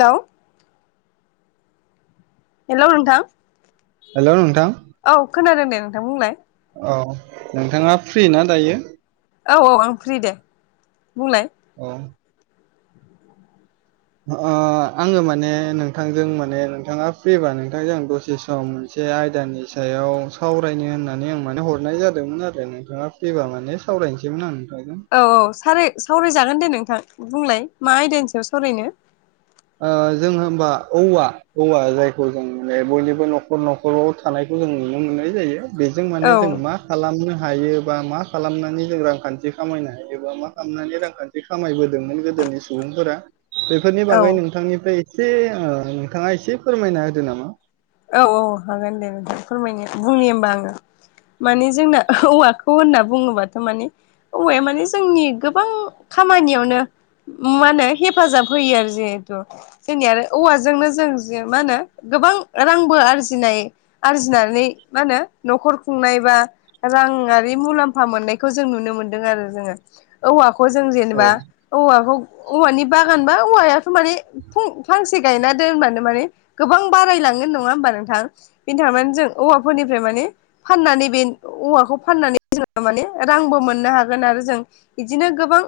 हेल' hello नोंथां hello नोंथां औ खोनादों दे नोंथांमोन बुंलाय औ नोंथाङा फ्रि ना दायो? औ औ आं फ्रि दे बुंलाय औ आङो माने नोंथांजों माने नोंथाङा फ्रिबा नोंथांजों आं दसे सम मोनसे आयदानि सायाव सावरायनो होननानै आं माने हरनाय जादोंमोन आरो नोंथाङा फैबा माने सावराय फरायनोसैमोन आं नोंथांजों औ औ स सावरायजागोन दे नोंथां बुंलाय मा आयदानोसो सावरायनो जों हबा औवा औवा जायखौ जों माने बयनिबो न'खर न'खराव थानाय जों नुनो मोननाय जायो बेजों माने औ जों मा खालामनो ह हायो बा मा खालामनानै जों रांखान्थि खामायनो हायो बा मा खालामनानै रांखान्थि खामायबोदोंमोन गोदो नि सुबुंफोरा बेफोरनि बागै नोंथांनिफ्राय एसे नोंथाङा एसे फोरमायना होदो नामा औ औ हागोन दे नोंथां फोरमायनो बुंनि होमबा आङो माने जोंना औवाखौ होनना बुङोबाथ' माने औवाया माने जोंनि गोबां खामानियावनो मा होनो हेफाजाब होयो आरो जिहेथु जोंनि आरो औवाजोंनो जों मा होनो गोबां रांबो आरजिनाय आरजिनानै मा होनो न'खर खुंनाय बा रांङारि मुलाम्ा मोननाय जों नुनो मोन ज औ जों औ जेनेबा औखौ औ ब बानबा औवायाथ' म फांसे गायना दोननानै माने गोबां बारायलाङ नोंथां जों औाफोरनिफ्राय म फाननानै औाखौ फ माने रांबो मोननो हागोन आरो जों बिदिनो गोबां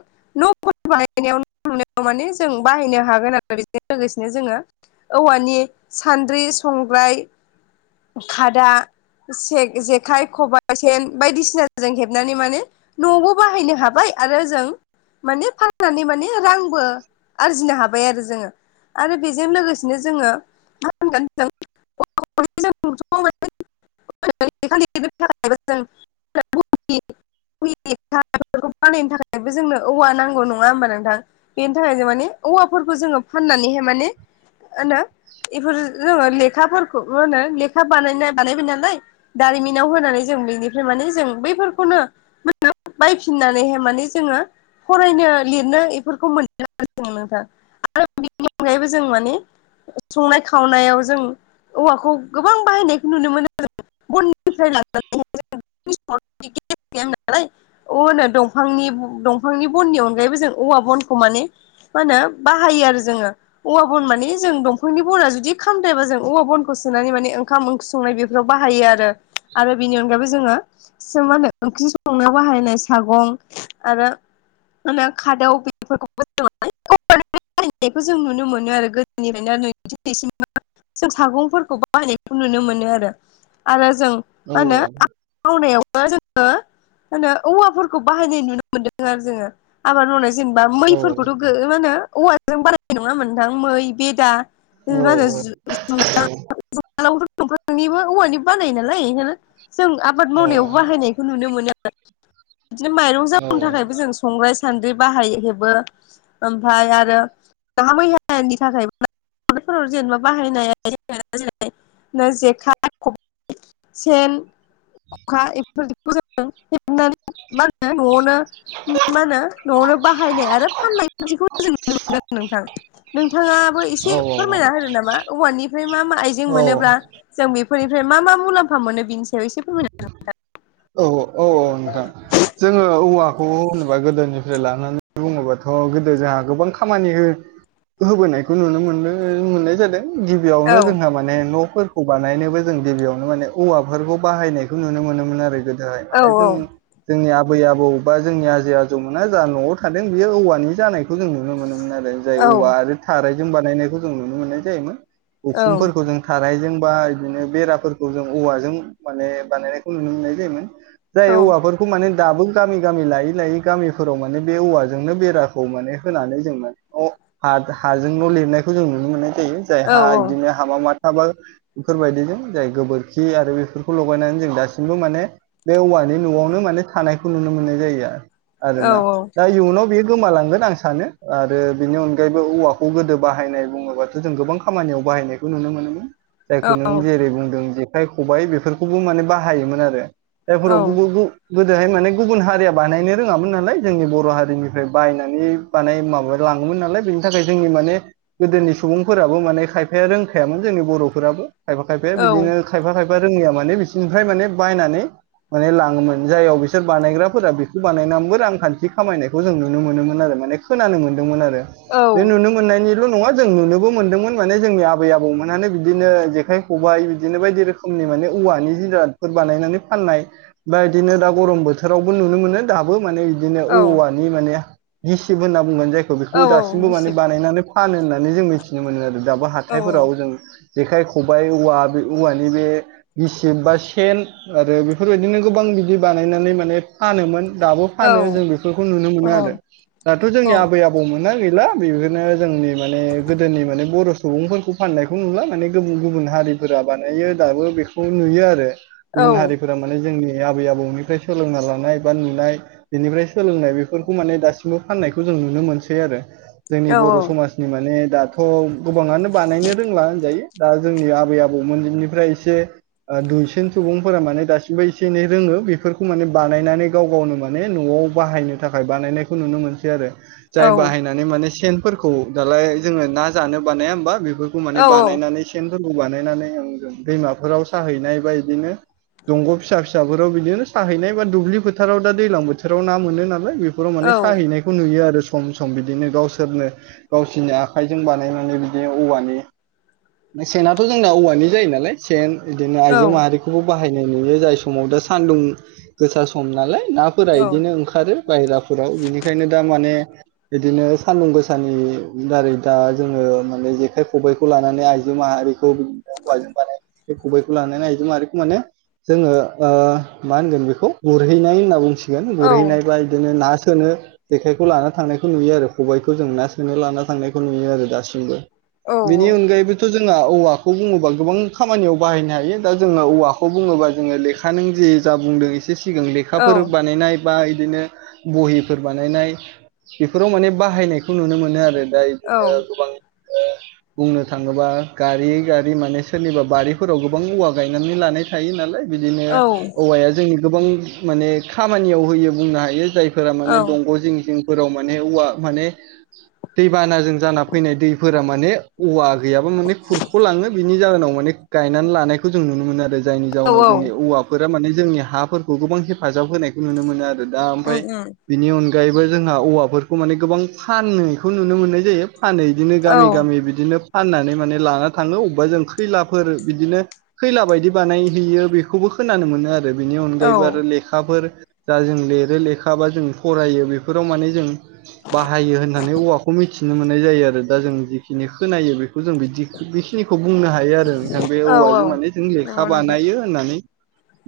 न'फोर बानायनायाव हनो ज संग्राय खादा जेखाइ खबाइ सेन बायदिसिना जों हेबनानै माने न'आवबो बाहायनो हाबाय आरो जों मान फाननानै मान रां आरजिनो हाबाय आरो जोङो आरो बेजों लोगोसेनो जोङो मा होनोन खा [unintelligible] [unintelligible] थाखायबो जोंनो औवा नांगौ नङा हबा नोंथां बेनि थाखाय जों माने औा जोङो फाननानै माने होनो बेफोर जोङो लेखाफोरखौ होनो लेखा बानाय बानायबाय नालाय दारिमिनाव होनानै जों बेनिफ्राय जों बैफोरखौनो बायफिननानैहाय माने जोङो फरायनो लिरनो बेफोरखौ मोन आरो ज नोंथां [inaudible] अनगायैबो जों माने संनाय खा खावनायाव जों औवाखौ गोबां बाहायनायखौ नुनो मोनो जों [unintelligible] अ होनो दंफांनि दंफांनि बननि अनगायैबो जों औवा बनखौ माने मा होनो बाहायो आरो जोङो औवा बन मानि जों दंफांनि बना जुदि बिदि खालामद्रबा जों औवा बनखौ सोनानै माने ओंखाम ओंख्रि संनाय बेफोराव बाहायो आरो बेनि अनगायैबो जों मा होन ओंख संनोाव बाहायनाय सागं आरो मा खादौ बेफोरखौ फनायखौ जों नुनो मोनो आरो गोदोनिफ्रायनो आरो न जों सागंफोरखौ बाहायनायखौ नुनो मोनो आरो आरो जों औ मा होनो आबाद मावनायावबो जों मो औवाफोरखौ बाहायनाय नुनो मोनदों आरो जोङो आबाद मावनाय जेनेबा औ मैफोरखौथ' माो औवाजों बारायनाय नङामोनोंथां मै बेदा औ ब आरो औ जुन जथ' दंफ्रांनिबो औवानिबो बानाय नालाया जों आबाद औ मावनायावबो बाहायनायखौ नुनो मोनो आरो बिदिनो माइरं औ जाबनो थाखायबो जों संग्राय सान्द्रि बाहायो हेबो ओमफ्राय आरोा मैयानि थाखायबो हफोराव जेनेबा बाहायनाय ज ज न जेखाय ख सेन अखा बेफोर [unintelligible] मा होनो न'आवनो मा होनो न'आवनो बाहायनाय आरो फाननाय बिदिखौ जों नुनो मोन नोंथां नोंथाङाबो एसे औ फोरमायना होदो नामा औवानिफ्राय मा-मा आइजें औ औ मोनोब्ला जों बेफोरनिफ्राय मा-मा मुलाम फा मोनो बिनि सायाव एसे फोरमाय औ औ औ औ नोंथां जोङो औवाखौ होनोबा गोदोनिफ्राय लानानै बुङोबाथ' गोदो जोंहा गोबां खामानि हो होबोनायखौ नुनो मोनदों मोननाय जादों गिबियावनो औ जोंहा माने न'फोरखौ बानायनोबो जों गिबियावनो माने औवाफोरखौ बाहायनायखौ नुनो मोनोन आरो गोदोहाय औ माने जों जोंनि आबै-आबौबा जोंनि आजै-आजौमोना जा न'आव थादों बियो औवानि जानायखौ जों नुनो मोनो आरो जाय औ औबा आरो थारायजों बानायनायखौ जों नुनो मोननाय जायोमोन औ उखुमफोरखौ जों थारायजों बा इदिनो बेराफोरखौ जों औवाजों माने बानायनायखौ नुनो मोननाय जायोमोन औ जाय औवाफोरखौ माने दाबो गामि-गामि लायै-लायै गामिफोराव माने बे औवाजोंनो बेराखौ माने होनानै जों माने अ हा हाजोंल' लिरनायखौ जों नुनो मोननाय यो औ जायहा इदिनो हामा श माथा बा इफोरबायदिजों जाय गोबोरखि आरो बेफोर लगायनानै जों दासिमबो माने बे औवानि न'आवनो माने थानायखौ नुनो मोननाय जायो आरो आरो औ ना दा इउनाव बि गोमालांगोन आं सानो आरो बिनि अनगायैबो औवाखौ गोदो बाहायनाय बुङोबाथ' जों गोबां खामानियाव बाहायनायखौ नुनो मोनोमोन औ जायखौ नों जेरै बुंदों जेखाइ खबाइ बेफोरखौबो माने बाहायोमोन आरो औ जायफोराव गुबुन गु गोदोहाय माने गुबुन हारिया बानायनो रोङामोन नालाय जोंनि बर' हारिनिफ्राय बायनानै बानाय माबा लाङोमोन नालाय बेनि थाखाय जोंनि माने गोदोनि सुबुंफोराबो माने खायफाया रोंखायामोन जोंनि बर'फोराबो खायफा-खायफाया बिदिनो खायफा खायफा रोङैया माने बिसिोरनिफ्राय माने बायनानै माने लाङोमोन जाययाव बिसोर बानायग्राफोरा बेखौ बानायनानैबो रांखान्थि खामायनायखौ जों नुनो मोनोमोन आरो माने खोनानो मोनदोंमोन आरो औ बे नुनो मोननायनि ल' नङा जों नुनोबो मोनदोंमोन माने जोंनि आबै-आबौमोनानो बिदिनो जेखाइ खबाय बिदिनो बायदि रोखोमनि माने औवानि जिरादफोर बानायनानै फाननाय बा इदिनो दा गरम बोथोरावबो नुनो मोनो दाबो माने इदिनो औवानि माने गिसिब होनना बुंगोन जायखौ बेखौ दासिमबो माने बानायनानै फानो होननानै जों मिथिनो मोनो आरो दाबो हाथायफोराव जों जेखाइ खबाय औवा बे औवानि बे गिसिब बा सेन आरो बेफोरबायदिनो गोबां बिदि बानायनानै माने फानोमोन दाबो फानो जों बेफोरखौ नुनो मोनो आरो दाथ' जोंनि औ आबै-आबौ मोना गैला बेफोरनो जोंनि माने गोदोनि माने बर' सुबुंफोरखौ फाननायखौ नुला माने गुबुन गुबुन हारिफोरा बानायो दाबो बेखौ नुयो आरो गुबुन हारिफोरा माने जोंनि आबै-आबौनिफ्राय सोलोंना लानाय बा नुनाय बेनिफ्राय सोलोंनाय बेफोरखौ माने दासिमबो फाननायखौ जों नुनो मोनसै आरो जोंनि बर' समाजनि माने दाथ' गोबाङानो बानायनो रोंला होनजायो दा जोंनि आबै-आबौमोननिफ्राय एसे दुइसिन सुबुंफोरा माने दासिमबो एसे एनै रोङो बेफोरखौ माने बानायनानै गाव गावनो माने न'आव न'आव बाहायनो थाखाय बानायनायखौ नुनो मोनसै आरो जाय बाहायनानै माने सेनफोरखौ दालाय जोङो ना जानो बानाया होमबा बे फोरखौ माने औ बानायनानै सेनफोरखौ बानायनानै आं दैमाफोराव साहैनाय बा इदिनो दंग' फिसा-फिसाफोराव बिदिनो साहैनाय बा दुब्लि फोथाराव दा दैलां बोथोराव ना मोनो ना बेफोराव माने औ साहैनायखौ नुयो आरो सम-सम बिदिनो गावसोरनो गावसोरनि आखाइजों बानायनानै बिदिनो औवानि सेनाथ' जोंना औवानि जायो नालाय सेन इदिनो औ आइजो माहारिखौबो बाहायनाय नुयो जाय समाव दा सान्दुं गोसा सम नालाय नाफोरा इदिनो ओंखारो बाहेराफोराव बिनिखायनो दा माने इदिनो सान्दुं गोसानि दारै दा जोङो माने जेखाइ खबबायखौ लानानै आइजो माह आरिखौ औवा बानाय बे खबायखौ लानानै नायदों आरोख माने जोंङो ओ मा होनगोन बेखौ गुरहैनाय होनना बुंसिगोन औ गुरहैनायबा बिदिनो ना सोनो जेखायखौ लाना थांनायखौ नुयो आरो खबाइखौ जों ना सोनो लाना थांनायखौ नुयो आरो दासिमबो औ बेनि अनगायैबोथ' जोंहा औवाखौ बुंङोबा गोबां खामानियाव बाहायनो हायो दा जोंङो औवाखौ बुंङोबा जोंङो लेखा नों जे जा बुंदों सिगां औ लेखाफोर बानायनाय बा बिदिनो बहिफोर बानायनाय बेफोराव माने बाहायनायखौ नुनो मोनो आरो दा औ बिदिनो गोबां ओ बुंनो थांङोबा गारि गारि माने सोरनिबा बारिफोराव गोबां औवा गायनानै लानाय थायो नालाय बिदिनो औ औवाया जोंनि गोबां माने खामानियाव होयो बुंनो हायो जायफोरा औ माने दंग' जिं जिं फोराव माने औवा माने दै बानाजों जाना फैनाय दैफोरा माने औवा गैयाबा माने खुरख' लाङो बिनि जाहोनाव माने गायनानै लानायखौ जों नुनो मोनो आरो जायनि औ जाउनाव औ जोंनि औवाफोरा माने जोंनि हाफोरखौ गोबां हेफाजाब होनायखौ नुनो मोनो आरो आरो दा नंगौ ओमफ्राय नोंथां बेनि अनगायैबो जोंहा औवाफोरखौ माने गोबां फानखौ नुनो मोननाय जायो फानो बिदिनो गामि गामि बिदिनो फाननानै माने लाना थांङो अबेबा जों खैला फोर बिदिनो खैला बायदि बानायहैयो बेखौबो खोनानो मोनो आरो बिनि औ अनगायैबो आरो लेखाफोर दा जों लिरो लेखा बा जों फरायो बेफोराव माने जों बाहायो होननानै औवाखौ मिथिनो मोननाय जायो आरो दा जों जिखिनि खोनायो बे जों बिदि बेखिनिखौ बुंनो हायो आरो नोंथां बे औवाजों माने जों लेखा बानायो होननानै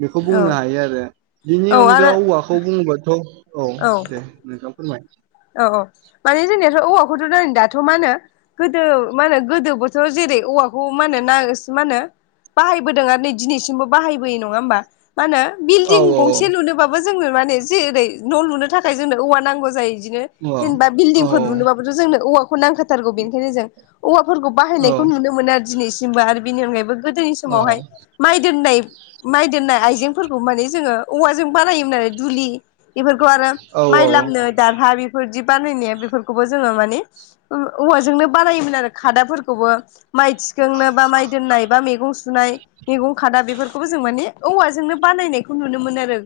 बेखौ बुंनो हायो आरो बेनि औ अनगा आरो औवाखौ बुंङोबाथ' औ दे नोंथां फोरमाय औ औ माने जोंनियाथ' औवाखौ थ' दाथ' मा होनो गोदो मा होनो गोदोबोथ' जेरै औवाखौ मा होनो नसो मा होनो बाहायबोदों आरो नै दिनैसिमबो बाहायबोय नंङा होमबा मा होनो औ बिल्डिं गंसे लुनोबाबो जोंनो माने जेरै न' लुनो थाखाय जोंनो औवा नांगौ जायो बिनो औ जेनेबा औ बिलदिंफोर लुनोबाबोथ जोंनो औवाखौ नांखाथारगौ बेनिखायनो जों औवा फोरफोरखौ औ बाहायनायखौ नुनो मोनो आरो दिनैसिमबो आरो बेनि अनगायैबो गोदोनि समावहाय माइ दोननाय माइ दोननाय आइजेंफोरखौ माने जोंङो औवाजों बानायोमोन आरो दुलि बेफोर खौ आरो औ माइ लामनो दार बेफोरदि बानायनाया बेफोरखौबौ जोंङो माने औवाजोंनो बानायोमोन आरो खादाफोरखौबो माइ थिखांनो बा माइ दोननाय बा मैगं सु सुनाय मैगं खादा बेफोरखौबो जों माने औवाजोंनो बानायनायखौ नुनो मोन आरो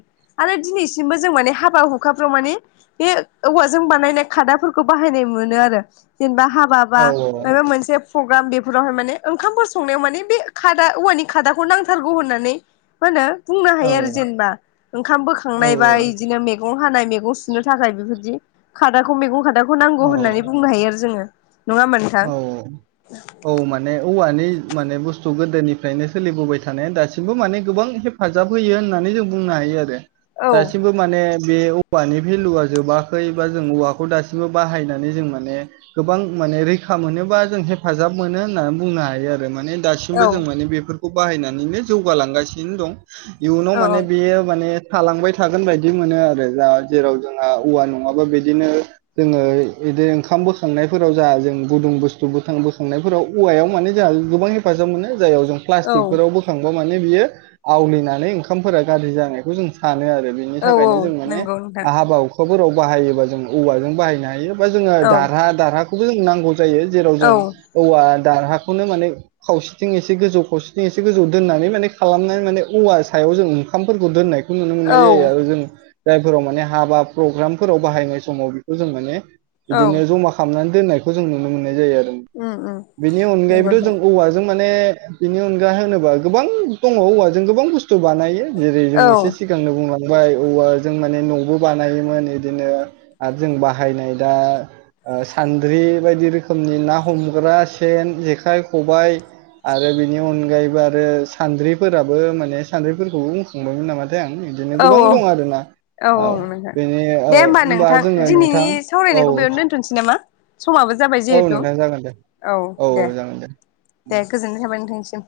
आरो दिनैसिम बो जों माने हाबा हुखाफ्राव माने बे औवाजों बानायनाय खादाफोरखौ बाहायनाय मोनो आरो जेनेबा हाबा बा औ माबा मोनसे प्रग्राम बेफोरावहाय माने ओंखामफोर संनायाव माने बे खादा औवानि खादाखौ नांथारगौ होननानै [unintelligible] बुंनो हायो आरो जेनेबा ओंखाम औ बोखांनाय बा इदिनो मैगं हानाय मैगं सुनो थाखाय बेफोर बिदि खादाखौ मैगं खादाखौ नांगौ औ होननानै बुंनो हायो आरो जोंङो औ औ माने औवानि माने बुस्थु गोदोनिफ्रायनो सोलिबोबाय थानाया दासिमबो माने गोबां हेफाजाब होयो होननानै जों बुंनो हायो आरो औ दासिमबो माने बे औवानि भेलुआ जोबाखै बा जों औवाखौ दासिमबो बाहायनानै जों माने गोबां माने रै खा मोनोबा जों हेफाजाब मोनो होननानै बुंनो हायो आरो माने दासिमबो जों माने बेफोर खौ बाहायनानैनो जौगालांगासिनो दं इयुनाव औ माने बेयो माने थालांबाय थागोन बायदि मोनो आरो जा जेराव जोंहा औवा नंङाबा बिदिनो जोङो बिदिनो ओंखाम बोखांनायफोराव जा जों गुदुं बुस्थु बखां बोखांनायफोराव औवायाव माने जोंहा गोबां हेफाजाब मोनो जायाव जों औ प्लास्टिकफोराव बोखांबा माने बियो आवलियनानै ओंखामफोरा गाज्रि जायखौ जों सानो आरो बेनिनो औ औ थाखायनो जों माने नंगौ नोंथां हाबा हुखा फोराव बाहायोबा जों औवाजों बाहायनो हायो बा जोङो औ दारहा दारहाखौबो जों नांगौ जायो जेराव औ जों औवा दारहा खौनो माने खावसेथिं एसे गोजौ खावसेथिं एसे गोजौ दोननानै माने खालामनानै माने औवा सायाव जों ओंखामफोरखौ दोन्नाय खो नुनो मोननाय औ जायो आरो जों जायफोराव माने हाबा प्रग्रामफोराव बाहायनाय समाव बेखौ जों माने औ बिदिनो जमा खालामनानै दोननायखौ जों नुनो मोननाय जायो आरो उम उम बेनि नंगौ अनगायैबोथ जों नोंथां औवाजों माने बिनि अनगा होनोबा गोबां दङ औवा जों गोबां बुस थु बानायो जेरै जों औ एसे सिगांनो बुंला बाय औवा जों माने नबो बानायोमोन बिदिनो आरो जों बाहायनाय दा आ सान्द्रि बेबायदि रोखोमनि ना हमग्रा सेन, जेखाइ, खबाइ आरो बेनि अनगायै बो आरो सान्द्रिफोराबो माने सानद्रिफोरखौबो बुंखांबायमोन नामा? थाय आं बिदिनो औ गोबां दं आरोना औ बेनि औ दे होमबा होनबा नोंथां जोङो नोंथां दिनैनि औ सावरायनायखौ बेयावनो दोनथ'नोसै नामा समाबो जाबाय औ जिहेथु नोंथां जागोन दे औ दे दे गोजोननाय थाबाय नोंथांनि सिम [inaudible]